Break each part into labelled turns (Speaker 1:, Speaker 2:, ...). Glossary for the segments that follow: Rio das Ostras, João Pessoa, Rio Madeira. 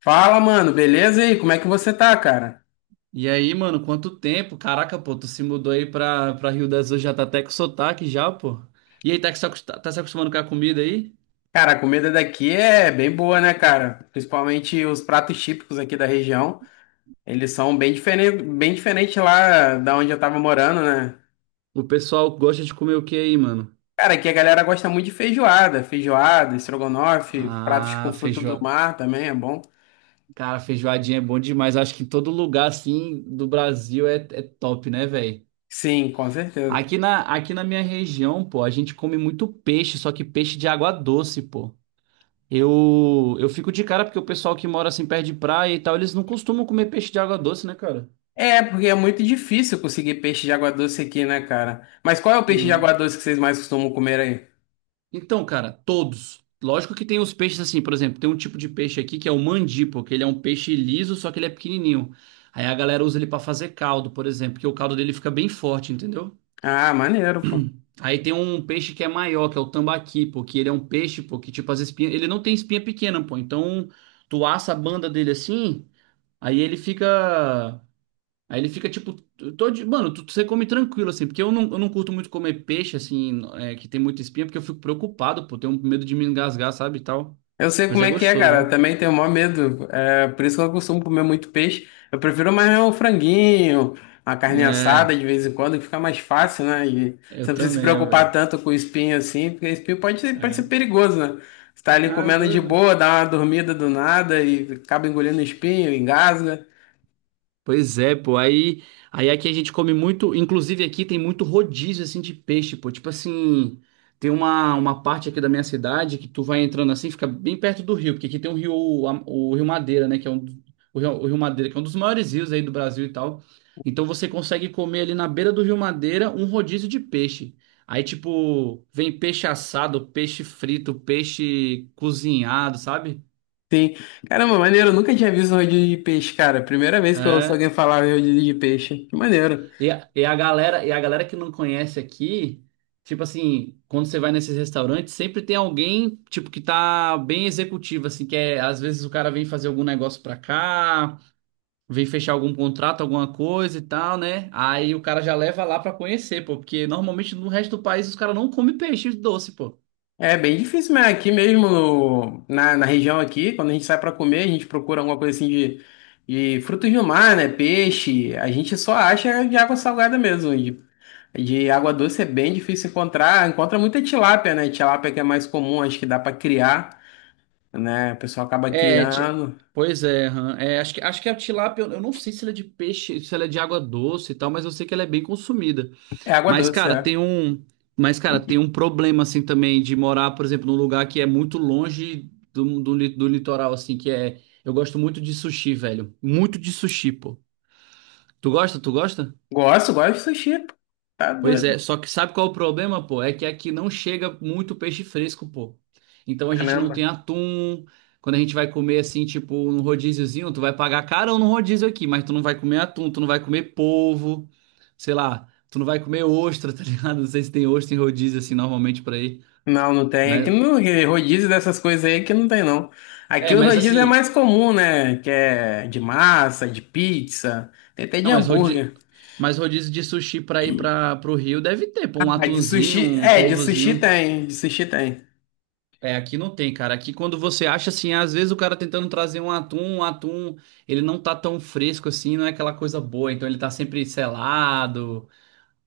Speaker 1: Fala, mano, beleza? E aí, como é que você tá, cara?
Speaker 2: E aí, mano, quanto tempo? Caraca, pô, tu se mudou aí pra Rio das Ostras, já tá até com sotaque já, pô. E aí, tá, se acost- tá se acostumando com a comida aí?
Speaker 1: Cara, a comida daqui é bem boa, né, cara? Principalmente os pratos típicos aqui da região. Eles são bem diferentes lá da onde eu tava morando, né?
Speaker 2: O pessoal gosta de comer o que aí, mano?
Speaker 1: Cara, aqui a galera gosta muito de feijoada, feijoada, estrogonofe, pratos com
Speaker 2: Ah,
Speaker 1: fruto do
Speaker 2: feijoada.
Speaker 1: mar também é bom.
Speaker 2: Cara, feijoadinha é bom demais. Acho que em todo lugar, assim, do Brasil é top, né, velho?
Speaker 1: Sim, com certeza.
Speaker 2: Aqui na minha região, pô, a gente come muito peixe, só que peixe de água doce, pô. Eu fico de cara porque o pessoal que mora assim perto de praia e tal, eles não costumam comer peixe de água doce, né, cara?
Speaker 1: É, porque é muito difícil conseguir peixe de água doce aqui, né, cara? Mas qual é o peixe de
Speaker 2: Né?
Speaker 1: água doce que vocês mais costumam comer aí?
Speaker 2: Então, cara, todos. Lógico que tem os peixes assim, por exemplo, tem um tipo de peixe aqui que é o mandipo, que ele é um peixe liso, só que ele é pequenininho. Aí a galera usa ele pra fazer caldo, por exemplo, porque o caldo dele fica bem forte, entendeu?
Speaker 1: Ah, maneiro, pô.
Speaker 2: Aí tem um peixe que é maior, que é o tambaqui, pô, que ele é um peixe, pô, que tipo as espinhas, ele não tem espinha pequena, pô. Então, tu assa a banda dele assim, aí ele fica Aí ele fica tipo, todo, mano, tu, você come tranquilo, assim, porque eu não curto muito comer peixe, assim, é, que tem muita espinha, porque eu fico preocupado, pô, tenho medo de me engasgar, sabe, e tal.
Speaker 1: Eu sei
Speaker 2: Mas
Speaker 1: como
Speaker 2: é
Speaker 1: é que é, cara. Eu
Speaker 2: gostoso,
Speaker 1: também tenho o maior medo. É por isso que eu costumo comer muito peixe. Eu prefiro mais um franguinho, uma
Speaker 2: ó.
Speaker 1: carne assada
Speaker 2: É,
Speaker 1: de vez em quando, que fica mais fácil,
Speaker 2: ah,
Speaker 1: né? E você
Speaker 2: eu
Speaker 1: não precisa se
Speaker 2: também, ó,
Speaker 1: preocupar
Speaker 2: velho.
Speaker 1: tanto com o espinho assim, porque espinho pode ser
Speaker 2: É.
Speaker 1: perigoso, né? Você tá ali
Speaker 2: Ah,
Speaker 1: comendo de
Speaker 2: doido.
Speaker 1: boa, dá uma dormida do nada e acaba engolindo espinho, engasga.
Speaker 2: Pois é, pô. Aí, aqui a gente come muito. Inclusive aqui tem muito rodízio assim de peixe, pô. Tipo assim, tem uma parte aqui da minha cidade que tu vai entrando assim, fica bem perto do rio, porque aqui tem o Rio Madeira, né? Que é um, o Rio Madeira, que é um dos maiores rios aí do Brasil e tal. Então você consegue comer ali na beira do Rio Madeira um rodízio de peixe. Aí, tipo, vem peixe assado, peixe frito, peixe cozinhado, sabe?
Speaker 1: Sim. Caramba, maneiro. Eu nunca tinha visto um rodízio de peixe, cara. Primeira vez que eu ouço
Speaker 2: É.
Speaker 1: alguém falar em rodízio de peixe. Que maneiro.
Speaker 2: E a galera que não conhece aqui, tipo assim, quando você vai nesses restaurantes, sempre tem alguém, tipo, que tá bem executivo, assim, que é, às vezes o cara vem fazer algum negócio pra cá, vem fechar algum contrato, alguma coisa e tal, né? Aí o cara já leva lá pra conhecer, pô, porque normalmente no resto do país os caras não comem peixe doce, pô.
Speaker 1: É bem difícil, mas aqui mesmo, na região aqui, quando a gente sai para comer, a gente procura alguma coisa assim de frutos do mar, né? Peixe, a gente só acha de água salgada mesmo. De água doce é bem difícil encontrar. Encontra muita tilápia, né? Tilápia que é mais comum, acho que dá para criar, né? O pessoal acaba
Speaker 2: É,
Speaker 1: criando.
Speaker 2: pois é, aham. Acho que a tilápia, eu não sei se ela é de peixe, se ela é de água doce e tal, mas eu sei que ela é bem consumida.
Speaker 1: É água
Speaker 2: Mas,
Speaker 1: doce,
Speaker 2: cara,
Speaker 1: é.
Speaker 2: tem um, mas, cara, tem um problema assim também de morar, por exemplo, num lugar que é muito longe do litoral, assim, que é. Eu gosto muito de sushi, velho. Muito de sushi, pô. Tu gosta? Tu gosta?
Speaker 1: Gosto, gosto de sushi, pô. Tá
Speaker 2: Pois
Speaker 1: doido.
Speaker 2: é, só que sabe qual é o problema, pô? É que aqui não chega muito peixe fresco, pô. Então a gente não
Speaker 1: Caramba.
Speaker 2: tem atum. Quando a gente vai comer assim, tipo, num rodíziozinho, tu vai pagar carão no rodízio aqui, mas tu não vai comer atum, tu não vai comer polvo, sei lá, tu não vai comer ostra, tá ligado? Não sei se tem ostra em rodízio assim normalmente pra ir.
Speaker 1: Não, não tem. Aqui
Speaker 2: Mas
Speaker 1: no rodízio dessas coisas aí que não tem, não. Aqui
Speaker 2: é,
Speaker 1: o
Speaker 2: mas
Speaker 1: rodízio é
Speaker 2: assim,
Speaker 1: mais comum, né? Que é de massa, de pizza, tem até de
Speaker 2: não, mas rodízio,
Speaker 1: hambúrguer.
Speaker 2: mas rodízio de sushi pra ir para pro Rio deve ter, pô, um
Speaker 1: Ah, de
Speaker 2: atunzinho,
Speaker 1: sushi.
Speaker 2: um
Speaker 1: É, de sushi
Speaker 2: polvozinho.
Speaker 1: tem, de sushi tem.
Speaker 2: É, aqui não tem, cara. Aqui quando você acha assim, às vezes o cara tentando trazer um atum, ele não tá tão fresco assim, não é aquela coisa boa, então ele tá sempre selado.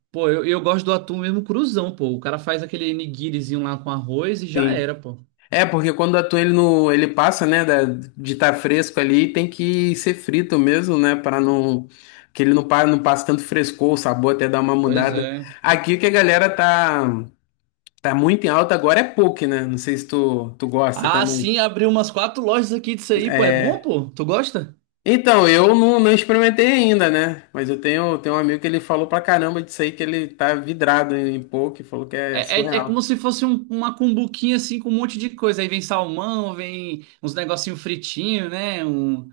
Speaker 2: Pô, eu gosto do atum mesmo cruzão, pô. O cara faz aquele nigirizinho lá com arroz e já
Speaker 1: Sim.
Speaker 2: era, pô.
Speaker 1: É, porque quando atua ele no. Ele passa, né? De estar fresco ali, tem que ser frito mesmo, né? Para não. Que ele não, não passe tanto frescor, o sabor até dar uma
Speaker 2: Pois
Speaker 1: mudada.
Speaker 2: é.
Speaker 1: Aqui o que a galera tá. Tá muito em alta agora é poke, né? Não sei se tu gosta
Speaker 2: Ah,
Speaker 1: também.
Speaker 2: sim, abriu umas quatro lojas aqui disso aí, pô. É bom,
Speaker 1: É,
Speaker 2: pô? Tu gosta?
Speaker 1: então, eu não experimentei ainda, né? Mas eu tenho um amigo que ele falou pra caramba disso aí, que ele tá vidrado em poke, falou que é
Speaker 2: É,
Speaker 1: surreal.
Speaker 2: como se fosse uma cumbuquinha assim com um monte de coisa. Aí vem salmão, vem uns negocinho fritinho, né? Um,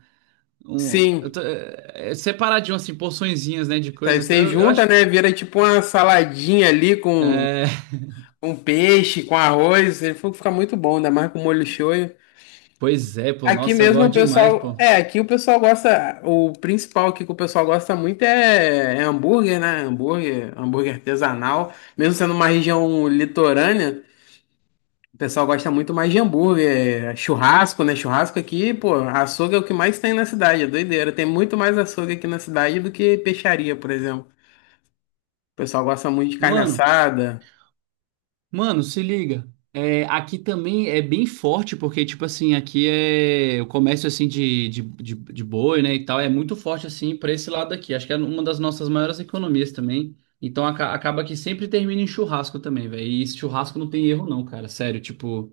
Speaker 2: Eu
Speaker 1: Sim,
Speaker 2: tô, separadinho, assim, porçõezinhas, né, de
Speaker 1: aí
Speaker 2: coisa. Eu, tô-
Speaker 1: você
Speaker 2: eu
Speaker 1: junta,
Speaker 2: acho.
Speaker 1: né? Vira tipo uma saladinha ali
Speaker 2: É,
Speaker 1: com peixe, com arroz. Ele falou que fica muito bom, ainda mais com molho shoyu.
Speaker 2: pois é, pô.
Speaker 1: Aqui
Speaker 2: Nossa, eu
Speaker 1: mesmo o
Speaker 2: gosto demais,
Speaker 1: pessoal.
Speaker 2: pô.
Speaker 1: É, aqui o pessoal gosta. O principal aqui que o pessoal gosta muito é, hambúrguer, né? Hambúrguer, hambúrguer artesanal. Mesmo sendo uma região litorânea. O pessoal gosta muito mais de hambúrguer, é, churrasco, né? Churrasco aqui, pô, açougue é o que mais tem na cidade, é doideira. Tem muito mais açougue aqui na cidade do que peixaria, por exemplo. O pessoal gosta muito de carne
Speaker 2: Mano.
Speaker 1: assada,
Speaker 2: Mano, se liga. É, aqui também é bem forte, porque, tipo assim, aqui é o comércio, assim, de boi, né, e tal, é muito forte, assim, pra esse lado aqui. Acho que é uma das nossas maiores economias também. Então, acaba que sempre termina em churrasco também, velho. E esse churrasco não tem erro, não, cara. Sério, tipo,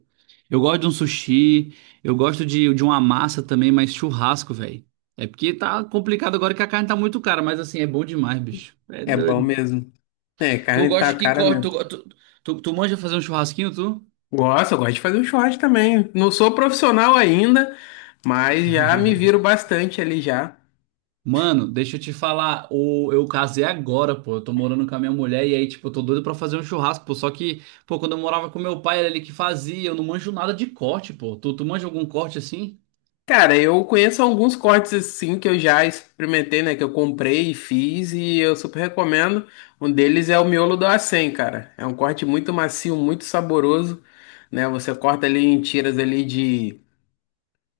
Speaker 2: eu gosto de um sushi, eu gosto de uma massa também, mas churrasco, velho. É porque tá complicado agora que a carne tá muito cara, mas, assim, é bom demais, bicho. É
Speaker 1: é bom
Speaker 2: doido.
Speaker 1: mesmo. É,
Speaker 2: Tu
Speaker 1: carne
Speaker 2: gosta
Speaker 1: tá
Speaker 2: de que
Speaker 1: cara
Speaker 2: corte,
Speaker 1: mesmo.
Speaker 2: tu manja fazer um churrasquinho, tu?
Speaker 1: Gosto, eu gosto de fazer um churrasco também. Não sou profissional ainda, mas já me viro bastante ali já.
Speaker 2: Mano, deixa eu te falar, eu casei agora, pô, eu tô morando com a minha mulher e aí, tipo, eu tô doido pra fazer um churrasco, pô, só que, pô, quando eu morava com meu pai, era ele que fazia, eu não manjo nada de corte, pô, tu, tu manja algum corte assim?
Speaker 1: Cara, eu conheço alguns cortes assim que eu já experimentei, né? Que eu comprei e fiz e eu super recomendo. Um deles é o miolo do acém, cara. É um corte muito macio, muito saboroso, né? Você corta ali em tiras ali de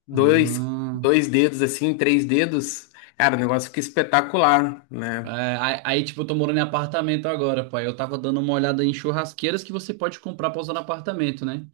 Speaker 1: dois,
Speaker 2: Ah,
Speaker 1: dois dedos, assim, três dedos. Cara, o negócio fica espetacular,
Speaker 2: é,
Speaker 1: né?
Speaker 2: aí, tipo, eu tô morando em apartamento agora, pai, eu tava dando uma olhada em churrasqueiras que você pode comprar pra usar no apartamento, né?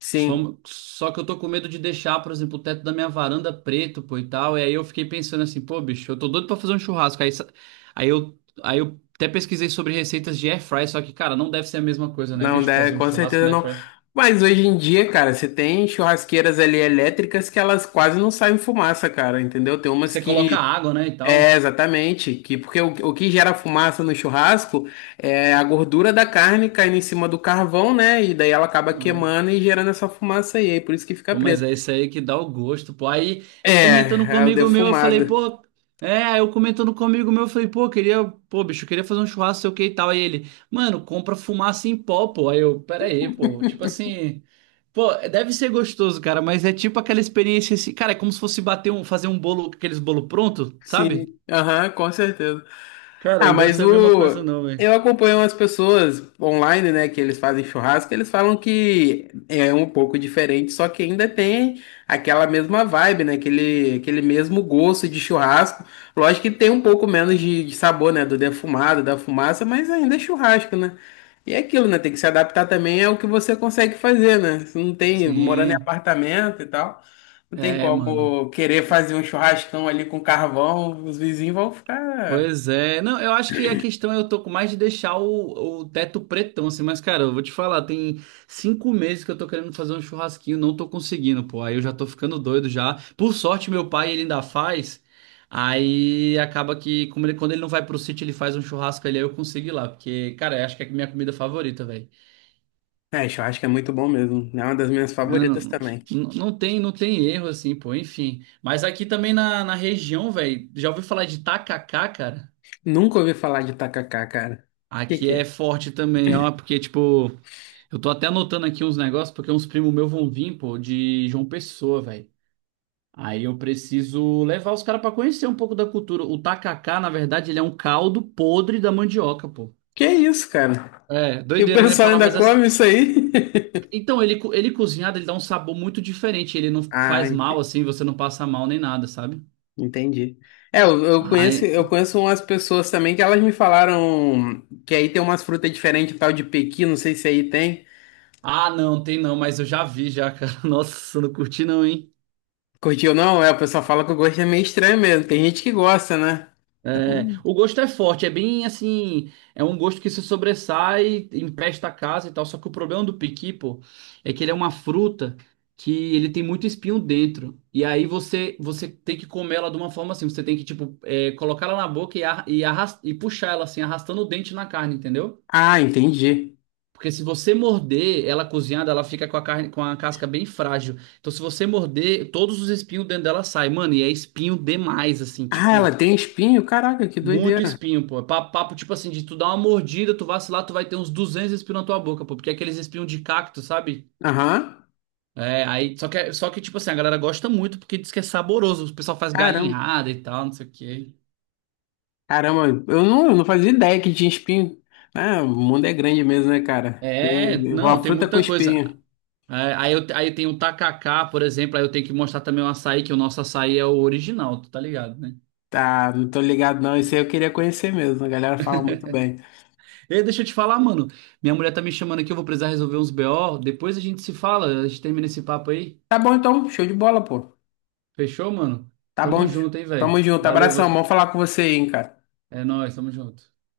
Speaker 1: Sim,
Speaker 2: Só que eu tô com medo de deixar, por exemplo, o teto da minha varanda preto, pô, e tal. E aí eu fiquei pensando assim, pô, bicho, eu tô doido pra fazer um churrasco. Aí eu até pesquisei sobre receitas de air fry, só que, cara, não deve ser a mesma coisa, né,
Speaker 1: não
Speaker 2: bicho, fazer
Speaker 1: deve,
Speaker 2: um
Speaker 1: com
Speaker 2: churrasco
Speaker 1: certeza
Speaker 2: na air
Speaker 1: não.
Speaker 2: fry.
Speaker 1: Mas hoje em dia, cara, você tem churrasqueiras ali elétricas que elas quase não saem fumaça, cara, entendeu? Tem umas
Speaker 2: Você coloca
Speaker 1: que
Speaker 2: água, né, e
Speaker 1: é,
Speaker 2: tal.
Speaker 1: exatamente, que porque o que gera fumaça no churrasco é a gordura da carne caindo em cima do carvão, né? E daí ela acaba queimando e gerando essa fumaça aí, aí por isso que fica
Speaker 2: Pô, mas
Speaker 1: preto.
Speaker 2: é isso aí que dá o gosto, pô. Aí eu comentando com um
Speaker 1: É, é o
Speaker 2: amigo meu, eu falei,
Speaker 1: defumado.
Speaker 2: pô, aí eu comentando com um amigo meu, eu falei, pô, queria, pô, bicho, eu queria fazer um churrasco, sei o que e tal. Aí ele, mano, compra fumaça em pó, pô. Aí eu, pera aí, pô, tipo assim, pô, deve ser gostoso, cara, mas é tipo aquela experiência assim, cara, é como se fosse fazer um bolo, aqueles bolo pronto,
Speaker 1: Sim,
Speaker 2: sabe?
Speaker 1: aham, com certeza.
Speaker 2: Cara,
Speaker 1: Ah,
Speaker 2: não deve
Speaker 1: mas
Speaker 2: ser a mesma coisa
Speaker 1: o.
Speaker 2: não, velho.
Speaker 1: Eu acompanho umas pessoas online, né, que eles fazem churrasco, eles falam que é um pouco diferente, só que ainda tem aquela mesma vibe, né, aquele, aquele mesmo gosto de churrasco. Lógico que tem um pouco menos de, sabor, né, do defumado, da fumaça, mas ainda é churrasco, né? E é aquilo, né, tem que se adaptar também ao que você consegue fazer, né? Você não tem, morando em
Speaker 2: Sim,
Speaker 1: apartamento e tal. Não tem
Speaker 2: é, mano.
Speaker 1: como querer fazer um churrascão ali com carvão, os vizinhos vão ficar.
Speaker 2: Pois é. Não, eu acho que a questão é eu tô com mais de deixar o teto pretão, assim, mas, cara, eu vou te falar, tem 5 meses que eu tô querendo fazer um churrasquinho, não tô conseguindo, pô. Aí eu já tô ficando doido já. Por sorte, meu pai, ele ainda faz. Aí acaba que, como ele, quando ele não vai pro sítio, ele faz um churrasco ali, aí eu consigo ir lá. Porque, cara, eu acho que é a minha comida favorita, velho.
Speaker 1: É, churrasco é muito bom mesmo. É uma das minhas
Speaker 2: Não,
Speaker 1: favoritas
Speaker 2: não,
Speaker 1: também.
Speaker 2: não tem erro, assim, pô, enfim. Mas aqui também na região, velho, já ouviu falar de tacacá, cara?
Speaker 1: Nunca ouvi falar de tacacá, cara.
Speaker 2: Aqui
Speaker 1: Que
Speaker 2: é
Speaker 1: é?
Speaker 2: forte também, ó, porque, tipo, eu tô até anotando aqui uns negócios, porque uns primos meus vão vir, pô, de João Pessoa, velho. Aí eu preciso levar os caras pra conhecer um pouco da cultura. O tacacá, na verdade, ele é um caldo podre da mandioca, pô.
Speaker 1: Que é isso, cara?
Speaker 2: É,
Speaker 1: E o
Speaker 2: doideira, né?
Speaker 1: pessoal
Speaker 2: Falar,
Speaker 1: ainda
Speaker 2: mas as...
Speaker 1: come isso aí?
Speaker 2: Então, ele cozinhado, ele dá um sabor muito diferente. Ele não
Speaker 1: Ah,
Speaker 2: faz mal, assim, você não passa mal nem nada, sabe?
Speaker 1: entendi. É, eu, eu
Speaker 2: Ai...
Speaker 1: conheço, eu conheço umas pessoas também que elas me falaram que aí tem umas frutas diferentes, tal de pequi, não sei se aí tem.
Speaker 2: Ah, não, tem não, mas eu já vi já, cara. Nossa, eu não curti não, hein?
Speaker 1: Curtiu ou não? É, o pessoal fala que o gosto é meio estranho mesmo. Tem gente que gosta, né?
Speaker 2: É,
Speaker 1: Hum.
Speaker 2: o gosto é forte, é bem assim, é um gosto que se sobressai, empesta a casa e tal. Só que o problema do piqui, pô, é que ele é uma fruta que ele tem muito espinho dentro. E aí você tem que comer ela de uma forma assim, você tem que tipo colocar ela na boca e puxar ela assim, arrastando o dente na carne, entendeu?
Speaker 1: Ah, entendi.
Speaker 2: Porque se você morder ela cozinhada, ela fica com a carne com a casca bem frágil. Então se você morder, todos os espinhos dentro dela saem, mano, e é espinho demais assim,
Speaker 1: Ah, ela
Speaker 2: tipo
Speaker 1: tem espinho? Caraca, que
Speaker 2: muito
Speaker 1: doideira.
Speaker 2: espinho, pô. É Papo, tipo assim, de tu dar uma mordida, tu vacilar, tu vai ter uns 200 espinhos na tua boca, pô. Porque é aqueles espinhos de cacto, sabe?
Speaker 1: Aham.
Speaker 2: É, aí, só que, tipo assim, a galera gosta muito porque diz que é saboroso. O pessoal faz
Speaker 1: Caramba.
Speaker 2: galinhada e tal, não sei o quê.
Speaker 1: Caramba, eu não fazia ideia que tinha espinho. Ah, o mundo é grande mesmo, né, cara? Tem
Speaker 2: É, não,
Speaker 1: uma
Speaker 2: tem
Speaker 1: fruta com
Speaker 2: muita coisa.
Speaker 1: espinho.
Speaker 2: É, aí tem o tacacá, por exemplo, aí eu tenho que mostrar também o açaí, que o nosso açaí é o original, tu tá ligado, né?
Speaker 1: Tá, não tô ligado não. Isso aí eu queria conhecer mesmo. A galera fala muito bem.
Speaker 2: Ei, deixa eu te falar, mano. Minha mulher tá me chamando aqui, eu vou precisar resolver uns BO. Depois a gente se fala, a gente termina esse papo aí.
Speaker 1: Tá bom então, show de bola, pô.
Speaker 2: Fechou, mano?
Speaker 1: Tá
Speaker 2: Tamo
Speaker 1: bom.
Speaker 2: junto, hein,
Speaker 1: Tamo
Speaker 2: velho?
Speaker 1: junto.
Speaker 2: Valeu,
Speaker 1: Abração. Vamos falar com você aí, hein, cara.
Speaker 2: é nóis, tamo junto.